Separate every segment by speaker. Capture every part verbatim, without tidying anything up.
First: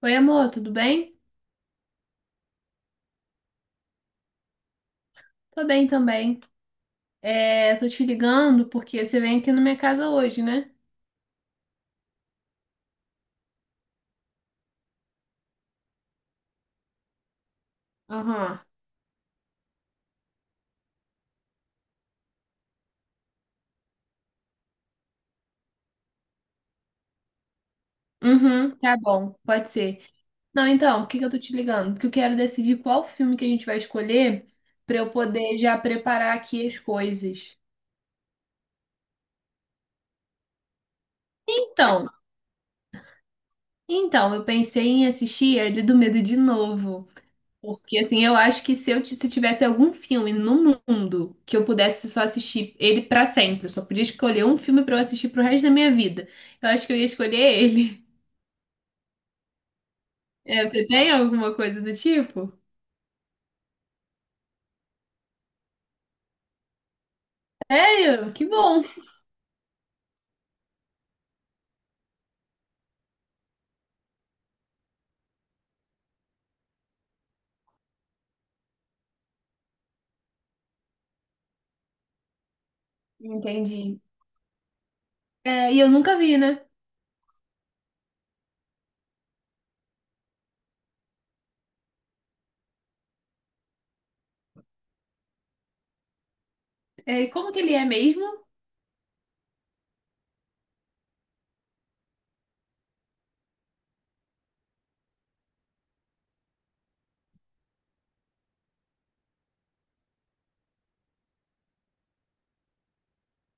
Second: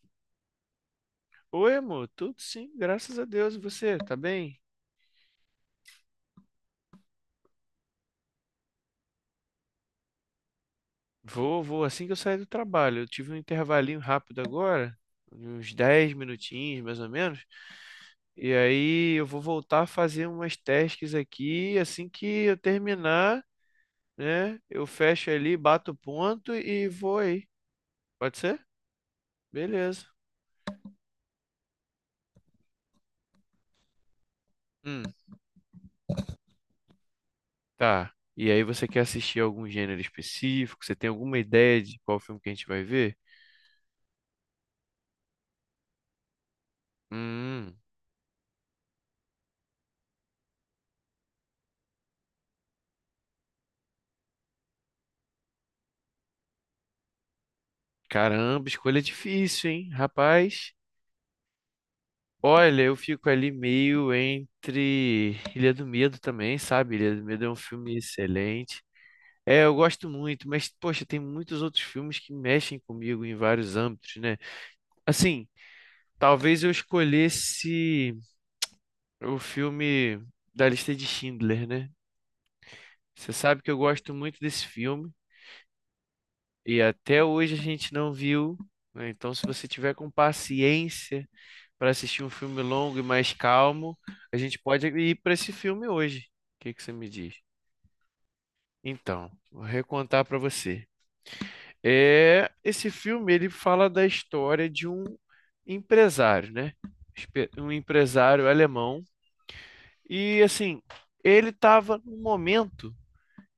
Speaker 1: Oi, amor, tudo bem?
Speaker 2: Oi, amor, tudo sim, graças a Deus. E você, tá bem?
Speaker 1: Tô bem também. É, tô te ligando porque você vem aqui na minha casa hoje, né?
Speaker 2: Vou, vou, assim que eu sair do trabalho. Eu tive um intervalinho rápido agora, de uns dez minutinhos, mais ou menos. E
Speaker 1: Aham.
Speaker 2: aí eu vou voltar a fazer umas tasks aqui. Assim que eu terminar, né? Eu fecho ali, bato o ponto e vou aí. Pode ser?
Speaker 1: Uhum, tá bom, pode ser.
Speaker 2: Beleza.
Speaker 1: Não, então, por que que eu tô te ligando? Porque eu quero decidir qual filme que a gente vai escolher pra
Speaker 2: Hum,
Speaker 1: eu poder já preparar aqui as coisas.
Speaker 2: tá. E aí você quer assistir algum gênero específico? Você tem alguma ideia de
Speaker 1: Então,
Speaker 2: qual filme que a gente vai ver?
Speaker 1: então, eu pensei em assistir ele do Medo de novo.
Speaker 2: Hum,
Speaker 1: Porque, assim, eu acho que se eu ti- se tivesse algum filme no mundo que eu pudesse só assistir ele pra sempre, eu só podia escolher um filme pra eu assistir pro resto da minha vida, eu acho que eu ia escolher ele.
Speaker 2: Caramba, escolha difícil, hein?
Speaker 1: É,
Speaker 2: Rapaz.
Speaker 1: você tem alguma coisa do tipo?
Speaker 2: Olha, eu fico ali meio entre Ilha do Medo também, sabe? Ilha do Medo é um filme
Speaker 1: É, eu, que
Speaker 2: excelente.
Speaker 1: bom.
Speaker 2: É, eu gosto muito, mas, poxa, tem muitos outros filmes que mexem comigo em vários âmbitos, né? Assim, talvez eu escolhesse o filme da lista de Schindler, né? Você sabe que eu
Speaker 1: Entendi.
Speaker 2: gosto muito desse filme
Speaker 1: É, e eu nunca vi, né?
Speaker 2: e até hoje a gente não viu, né? Então, se você tiver com paciência, para assistir um filme longo e mais calmo, a gente pode ir para esse filme hoje. O que que você me
Speaker 1: É, e
Speaker 2: diz?
Speaker 1: como que ele é mesmo?
Speaker 2: Então, vou recontar para você. É, esse filme ele fala da história de um empresário, né? Espe- Um empresário alemão e assim, ele estava num momento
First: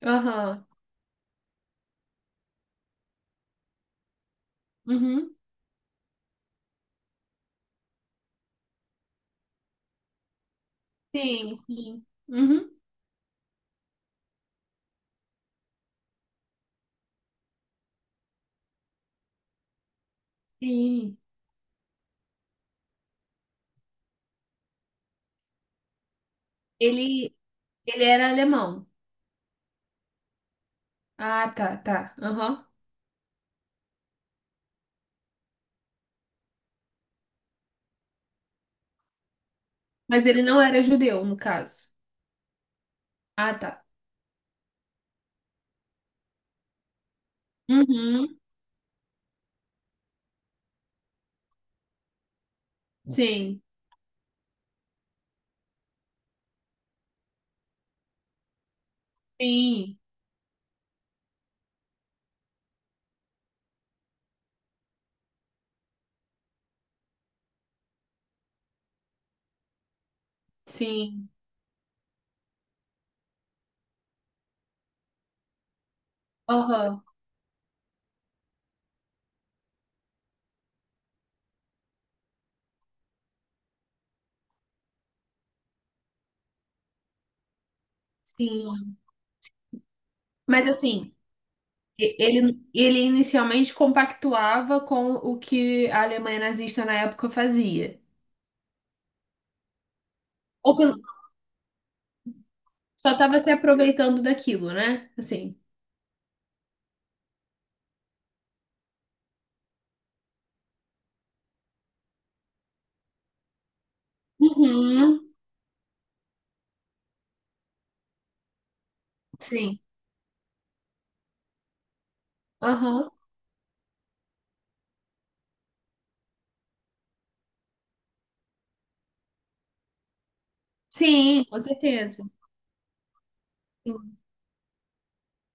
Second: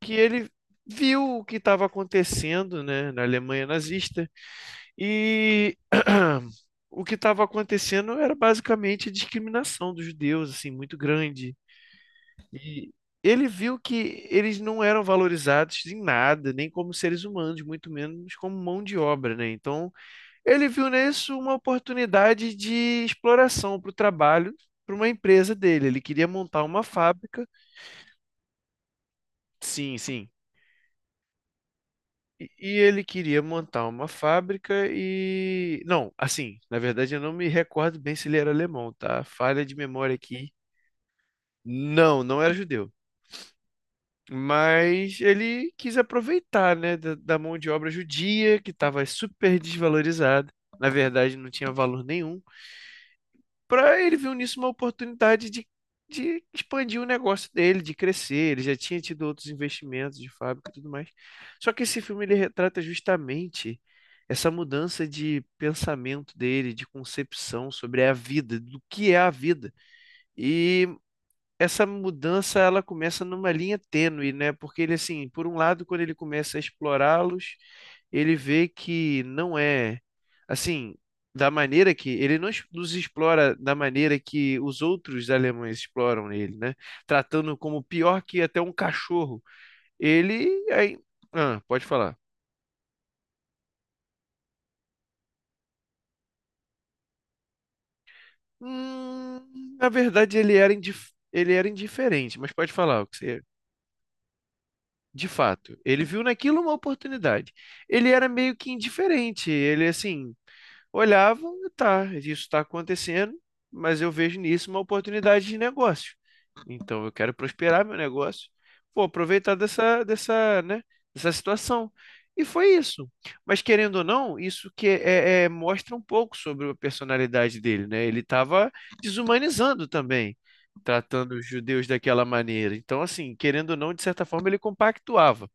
Speaker 2: que ele
Speaker 1: Aham.
Speaker 2: viu o que estava acontecendo, né, na Alemanha nazista
Speaker 1: Uhum.
Speaker 2: e o que estava acontecendo era basicamente a discriminação dos judeus, assim, muito grande.
Speaker 1: Sim, sim. Uhum.
Speaker 2: E ele viu que eles não eram valorizados em nada, nem como seres humanos, muito menos como mão de obra, né? Então, ele viu
Speaker 1: Sim.
Speaker 2: nisso uma oportunidade de exploração para o trabalho, para uma empresa dele. Ele queria montar uma
Speaker 1: Ele,
Speaker 2: fábrica.
Speaker 1: ele era alemão.
Speaker 2: Sim, sim.
Speaker 1: Ah, tá, tá.
Speaker 2: E
Speaker 1: Aham.
Speaker 2: e ele queria montar uma fábrica e. Não, assim, na verdade eu não me recordo bem se ele era alemão, tá? Falha de memória
Speaker 1: Mas ele
Speaker 2: aqui.
Speaker 1: não era judeu, no caso.
Speaker 2: Não, não era judeu.
Speaker 1: Ah, tá.
Speaker 2: Mas ele quis aproveitar, né, da, da mão de obra
Speaker 1: Uhum.
Speaker 2: judia, que estava super desvalorizada, na verdade não tinha valor nenhum,
Speaker 1: Sim,
Speaker 2: para ele viu nisso uma oportunidade de, de expandir o negócio dele, de crescer. Ele já tinha tido outros
Speaker 1: sim,
Speaker 2: investimentos de fábrica e tudo mais. Só que esse filme ele retrata justamente essa mudança de pensamento dele, de concepção sobre a vida, do que é a vida. E
Speaker 1: sim,
Speaker 2: essa mudança ela começa numa linha tênue, né? Porque ele assim, por um lado, quando ele começa a
Speaker 1: aham,
Speaker 2: explorá-los, ele vê que não é assim, da maneira que ele não es- nos explora da maneira que os outros alemães exploram ele, né? Tratando como pior que até um
Speaker 1: sim.
Speaker 2: cachorro. Ele
Speaker 1: Mas
Speaker 2: aí,
Speaker 1: assim,
Speaker 2: ah, pode
Speaker 1: e-
Speaker 2: falar.
Speaker 1: ele, ele inicialmente compactuava com o que a Alemanha nazista na época fazia.
Speaker 2: Hum, na verdade ele era
Speaker 1: Ou pelo-
Speaker 2: indif- ele era indiferente, mas pode falar o
Speaker 1: só
Speaker 2: que
Speaker 1: estava
Speaker 2: você
Speaker 1: se aproveitando daquilo, né?
Speaker 2: De
Speaker 1: Assim.
Speaker 2: fato, ele viu naquilo uma oportunidade. Ele era meio que indiferente, ele assim, olhava, tá, isso está acontecendo, mas eu vejo nisso uma
Speaker 1: Uhum,
Speaker 2: oportunidade de negócio. Então eu quero prosperar meu negócio, vou aproveitar
Speaker 1: sim,
Speaker 2: dessa, dessa, né, dessa situação. E foi isso.
Speaker 1: aham,
Speaker 2: Mas querendo ou não, isso que é, é- mostra um pouco sobre a personalidade dele, né? Ele estava desumanizando também tratando
Speaker 1: sim,
Speaker 2: os
Speaker 1: com
Speaker 2: judeus
Speaker 1: certeza.
Speaker 2: daquela maneira. Então, assim, querendo ou não, de
Speaker 1: Sim.
Speaker 2: certa forma, ele compactuava.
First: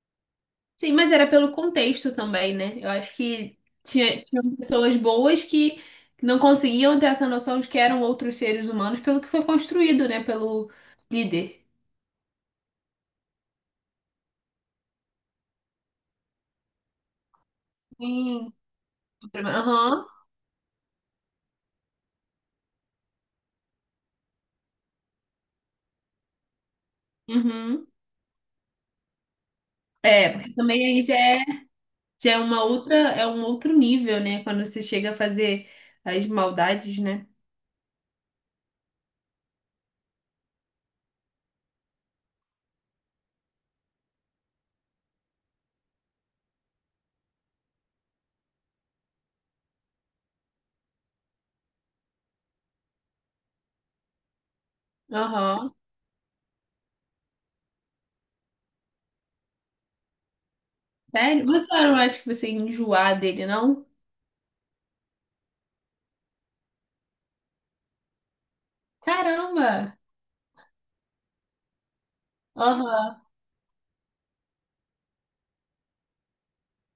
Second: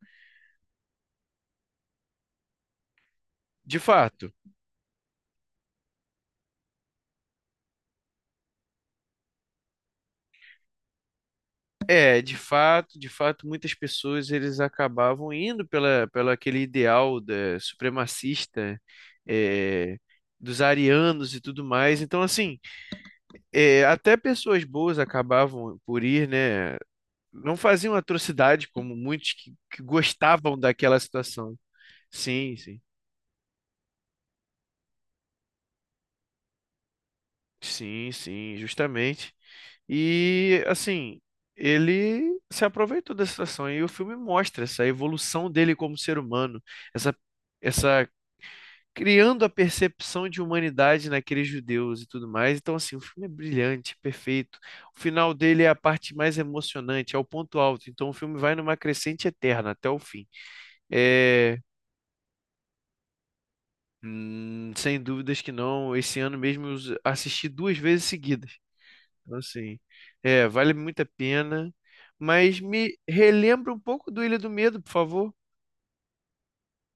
Speaker 1: Sim, mas era pelo contexto também, né? Eu acho que
Speaker 2: De
Speaker 1: tinha,
Speaker 2: fato,
Speaker 1: tinham pessoas boas que não conseguiam ter essa noção de que eram outros seres humanos pelo que foi construído, né? Pelo líder.
Speaker 2: é, de fato, de fato, muitas pessoas eles acabavam indo pela, pela aquele ideal da,
Speaker 1: Sim.
Speaker 2: supremacista,
Speaker 1: Superman,
Speaker 2: é,
Speaker 1: aham.
Speaker 2: dos arianos e tudo mais. Então, assim, é, até pessoas boas acabavam por ir, né? Não
Speaker 1: Uhum.
Speaker 2: faziam atrocidade como muitos que, que
Speaker 1: É, porque
Speaker 2: gostavam
Speaker 1: também
Speaker 2: daquela
Speaker 1: aí já é,
Speaker 2: situação.
Speaker 1: já é
Speaker 2: Sim,
Speaker 1: uma
Speaker 2: sim.
Speaker 1: outra, é um outro nível, né? Quando você chega a fazer as maldades, né?
Speaker 2: Sim, sim, justamente. E assim, ele se aproveitou dessa situação e o filme mostra essa evolução dele como ser humano, essa essa criando a percepção de humanidade naqueles judeus e tudo mais. Então assim, o filme é brilhante, perfeito. O final dele é
Speaker 1: Aham.
Speaker 2: a parte mais emocionante, é o ponto alto. Então o filme vai numa crescente eterna até o fim.
Speaker 1: Sério?
Speaker 2: É,
Speaker 1: Você não acha que você ia enjoar dele, não?
Speaker 2: hum, sem dúvidas que não. Esse ano mesmo eu assisti duas vezes seguidas. Então, assim,
Speaker 1: Caramba!
Speaker 2: é, vale muito a pena. Mas me
Speaker 1: Aham.
Speaker 2: relembra um pouco do Ilha do Medo, por favor.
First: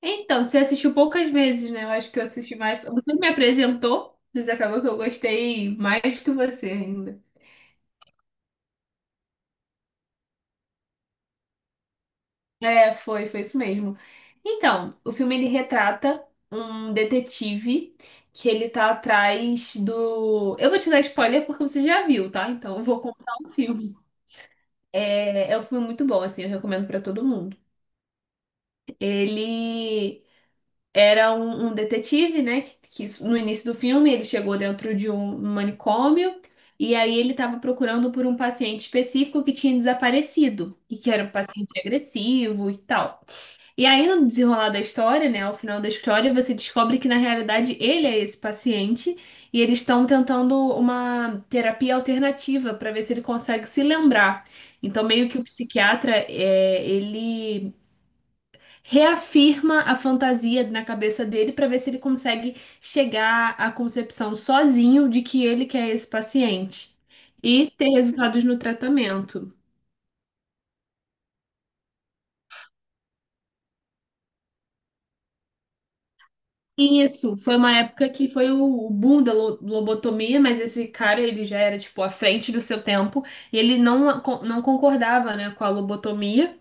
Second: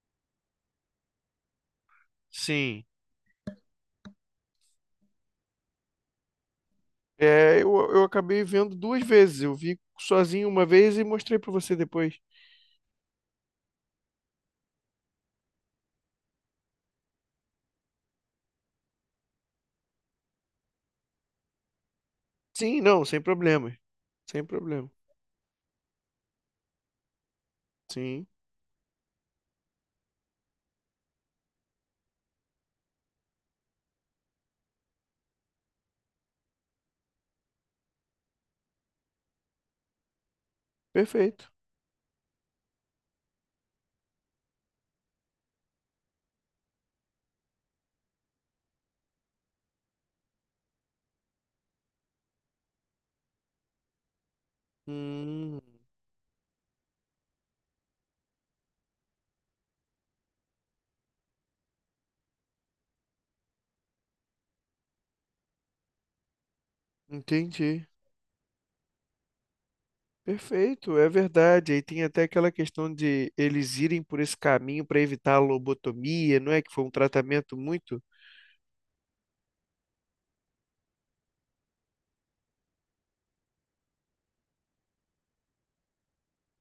Speaker 1: Então, você assistiu poucas vezes, né? Eu acho que eu assisti
Speaker 2: Sim.
Speaker 1: mais. Você me apresentou, mas acabou que eu gostei mais do que você ainda.
Speaker 2: É, eu, eu acabei vendo duas vezes. Eu vi sozinho uma vez e mostrei pra você depois.
Speaker 1: É, foi, foi isso mesmo. Então, o filme ele retrata um detetive que ele tá atrás do. Eu vou te dar spoiler porque você já viu, tá? Então,
Speaker 2: Sim,
Speaker 1: eu vou
Speaker 2: não, sem
Speaker 1: contar o
Speaker 2: problema.
Speaker 1: filme.
Speaker 2: Sem problema.
Speaker 1: É, é um filme muito bom, assim, eu recomendo pra todo mundo.
Speaker 2: Sim,
Speaker 1: Ele era um, um detetive, né? Que, que isso- no início do filme ele chegou dentro de um manicômio e aí ele estava procurando por um paciente específico que tinha desaparecido e que era um
Speaker 2: perfeito.
Speaker 1: paciente agressivo e tal. E aí, no desenrolar da história, né, ao final da história, você descobre que na realidade ele é esse paciente e eles estão tentando uma terapia alternativa para ver se ele consegue se lembrar. Então, meio que o
Speaker 2: Hum,
Speaker 1: psiquiatra, é, ele reafirma a fantasia na cabeça dele para ver se ele consegue chegar à concepção sozinho de que ele que é esse paciente e
Speaker 2: entendi.
Speaker 1: ter resultados no tratamento.
Speaker 2: Perfeito, é verdade. Aí tem até aquela questão de eles irem por esse caminho para evitar a lobotomia, não é? Que foi um
Speaker 1: Isso,
Speaker 2: tratamento
Speaker 1: foi uma
Speaker 2: muito.
Speaker 1: época que foi o, o boom da lo- lobotomia, mas esse cara, ele já era, tipo, à frente do seu tempo, e ele não, a- não concordava, né, com a lobotomia,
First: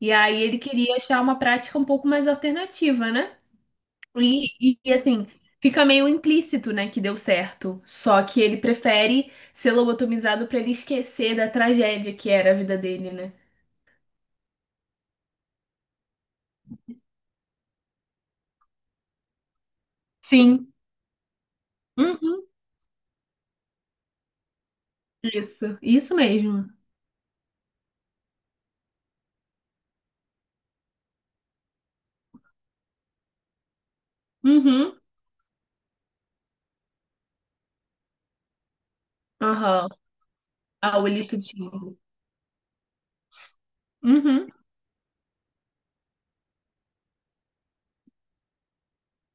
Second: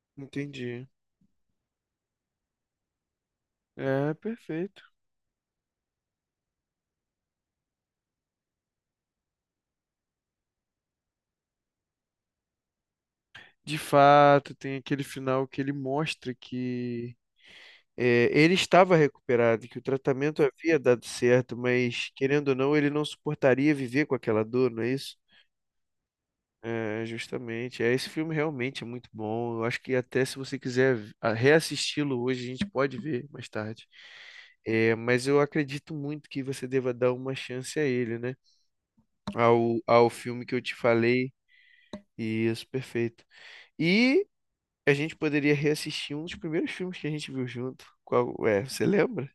Speaker 1: e aí ele
Speaker 2: Entendi.
Speaker 1: queria achar uma prática um pouco mais alternativa, né?
Speaker 2: É,
Speaker 1: E, e,
Speaker 2: perfeito.
Speaker 1: e, assim, fica meio implícito, né, que deu certo, só que ele prefere ser lobotomizado pra ele esquecer da tragédia que era a vida dele, né?
Speaker 2: De fato, tem aquele final que ele mostra que eh, ele estava recuperado, que o tratamento
Speaker 1: Sim.
Speaker 2: havia dado certo, mas
Speaker 1: Uhum.
Speaker 2: querendo ou não, ele não suportaria viver com aquela dor, não é isso?
Speaker 1: Isso, isso mesmo.
Speaker 2: É, justamente. É, esse filme realmente é muito bom. Eu acho que até se você quiser v- a- reassisti-lo hoje, a gente pode ver mais tarde. É,
Speaker 1: Uhum.
Speaker 2: mas eu acredito muito que você deva dar uma chance a ele, né? Ao,
Speaker 1: Aham.
Speaker 2: ao filme que eu te
Speaker 1: Ah, o
Speaker 2: falei.
Speaker 1: ilícito de Schindler.
Speaker 2: Isso, perfeito. E
Speaker 1: Uhum.
Speaker 2: a gente poderia reassistir um dos primeiros filmes que a gente viu junto. Qual é? Você lembra?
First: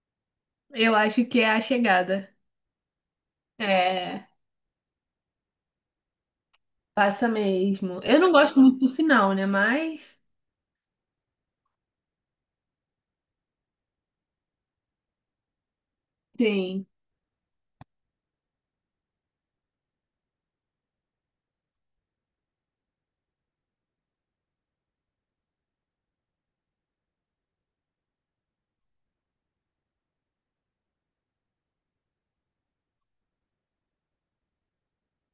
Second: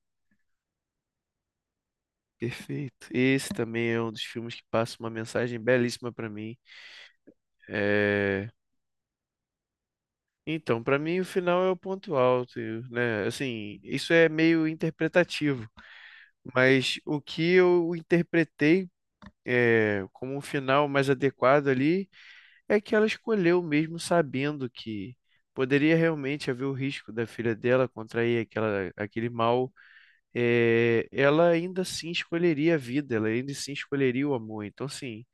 Speaker 1: Eu acho que é a chegada.
Speaker 2: Perfeito. Esse também é um dos
Speaker 1: É,
Speaker 2: filmes que passa uma mensagem belíssima pra mim.
Speaker 1: passa mesmo. Eu não
Speaker 2: É,
Speaker 1: gosto muito do final, né? Mas
Speaker 2: então, pra mim o final é o ponto alto, e, né? Assim, isso é meio interpretativo,
Speaker 1: tem,
Speaker 2: mas o que eu interpretei é, como um final mais adequado ali é que ela escolheu mesmo sabendo que poderia realmente haver o risco da filha dela contrair aquela, aquele mal, eh, ela ainda assim escolheria a vida, ela ainda assim escolheria o amor. Então, assim,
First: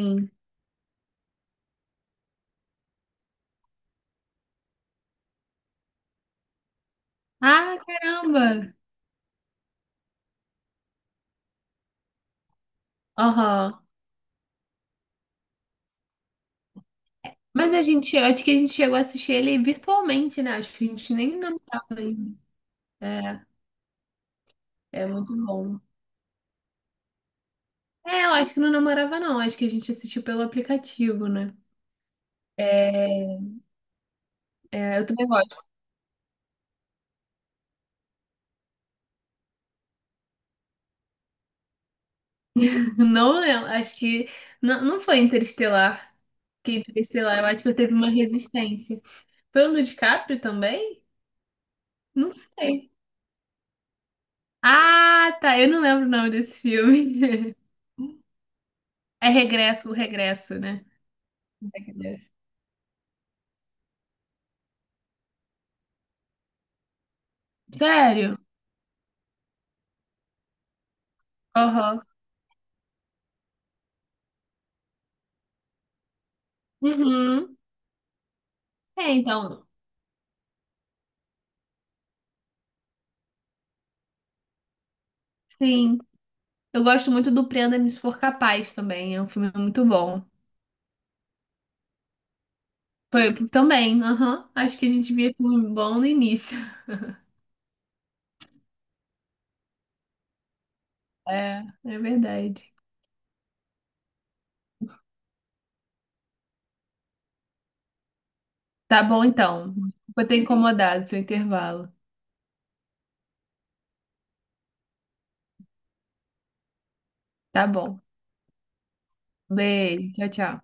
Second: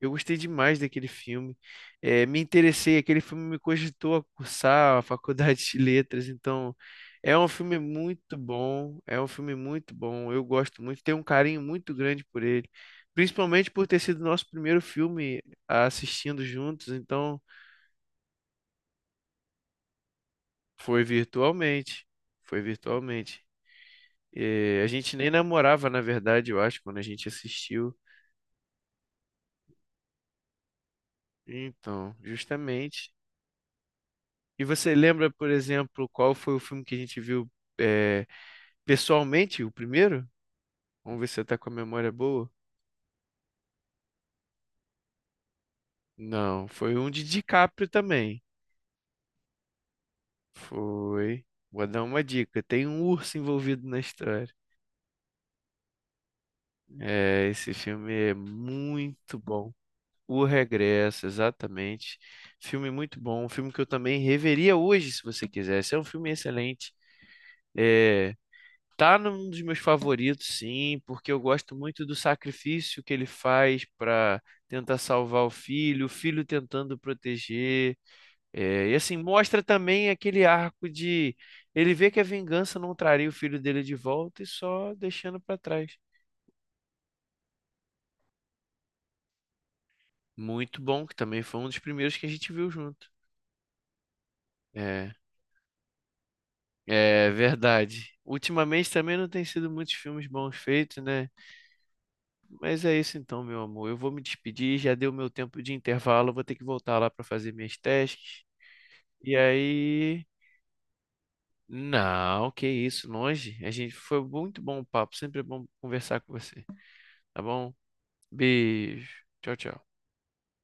Speaker 2: eu gostei demais daquele filme, eh, me interessei, aquele filme me cogitou a cursar a faculdade de letras, então é um
Speaker 1: Ah,
Speaker 2: filme muito
Speaker 1: caramba!
Speaker 2: bom, é um filme muito bom, eu gosto muito, tenho um carinho muito grande por ele, principalmente
Speaker 1: Aham.
Speaker 2: por ter sido nosso primeiro filme assistindo juntos, então
Speaker 1: Mas a gente, acho que a gente chegou a assistir ele virtualmente, né? Acho que a
Speaker 2: foi
Speaker 1: gente nem namorava
Speaker 2: virtualmente,
Speaker 1: ainda.
Speaker 2: foi
Speaker 1: É,
Speaker 2: virtualmente. Eh, a
Speaker 1: é
Speaker 2: gente nem
Speaker 1: muito bom.
Speaker 2: namorava, na verdade, eu acho, quando a gente assistiu.
Speaker 1: É, eu acho que não namorava, não. Acho que a gente assistiu pelo aplicativo, né?
Speaker 2: Então, justamente.
Speaker 1: É,
Speaker 2: E você
Speaker 1: é, eu também
Speaker 2: lembra, por
Speaker 1: gosto.
Speaker 2: exemplo, qual foi o filme que a gente viu eh, pessoalmente, o primeiro? Vamos ver se você tá com a memória boa.
Speaker 1: Não lembro, acho que. Não, não foi Interestelar.
Speaker 2: Não,
Speaker 1: Que
Speaker 2: foi um de
Speaker 1: Interestelar, eu acho que eu
Speaker 2: DiCaprio
Speaker 1: teve uma
Speaker 2: também.
Speaker 1: resistência. Foi pelo DiCaprio também?
Speaker 2: Foi. Vou dar uma
Speaker 1: Não
Speaker 2: dica. Tem
Speaker 1: sei.
Speaker 2: um urso envolvido na história.
Speaker 1: Ah, tá. Eu não lembro o nome desse
Speaker 2: É,
Speaker 1: filme.
Speaker 2: esse filme é
Speaker 1: É
Speaker 2: muito bom.
Speaker 1: Regresso, o
Speaker 2: O
Speaker 1: Regresso, né?
Speaker 2: Regresso, exatamente.
Speaker 1: Regresso.
Speaker 2: Filme muito bom. Um filme que eu também reveria hoje, se você quisesse. É um filme excelente. É,
Speaker 1: Sério?
Speaker 2: tá num dos meus favoritos, sim, porque eu gosto
Speaker 1: Aham.
Speaker 2: muito do sacrifício que ele faz para tentar salvar o filho, o filho tentando
Speaker 1: Uhum.
Speaker 2: proteger. É, e
Speaker 1: É,
Speaker 2: assim, mostra
Speaker 1: então,
Speaker 2: também aquele arco de ele vê que a vingança não traria o filho dele de volta e só deixando para trás.
Speaker 1: sim. Eu gosto muito do Prenda-me Se For Capaz também. É um filme muito bom.
Speaker 2: Muito bom, que também foi um dos primeiros que a gente viu junto.
Speaker 1: Foi também, aham. Acho que a
Speaker 2: É,
Speaker 1: gente via filme bom no início.
Speaker 2: é verdade. Ultimamente também não tem sido muitos filmes bons feitos, né?
Speaker 1: É, é verdade.
Speaker 2: Mas é isso então, meu amor. Eu vou me despedir, já deu meu tempo de intervalo, eu vou ter que voltar lá para fazer minhas testes.
Speaker 1: Tá bom,
Speaker 2: E
Speaker 1: então.
Speaker 2: aí.
Speaker 1: Vou ter incomodado seu intervalo.
Speaker 2: Não, que isso, longe. A gente foi muito bom o papo, sempre é bom conversar com você, tá
Speaker 1: Tá
Speaker 2: bom?
Speaker 1: bom.
Speaker 2: Beijo. Tchau, tchau.
Speaker 1: Beijo. Tchau, tchau.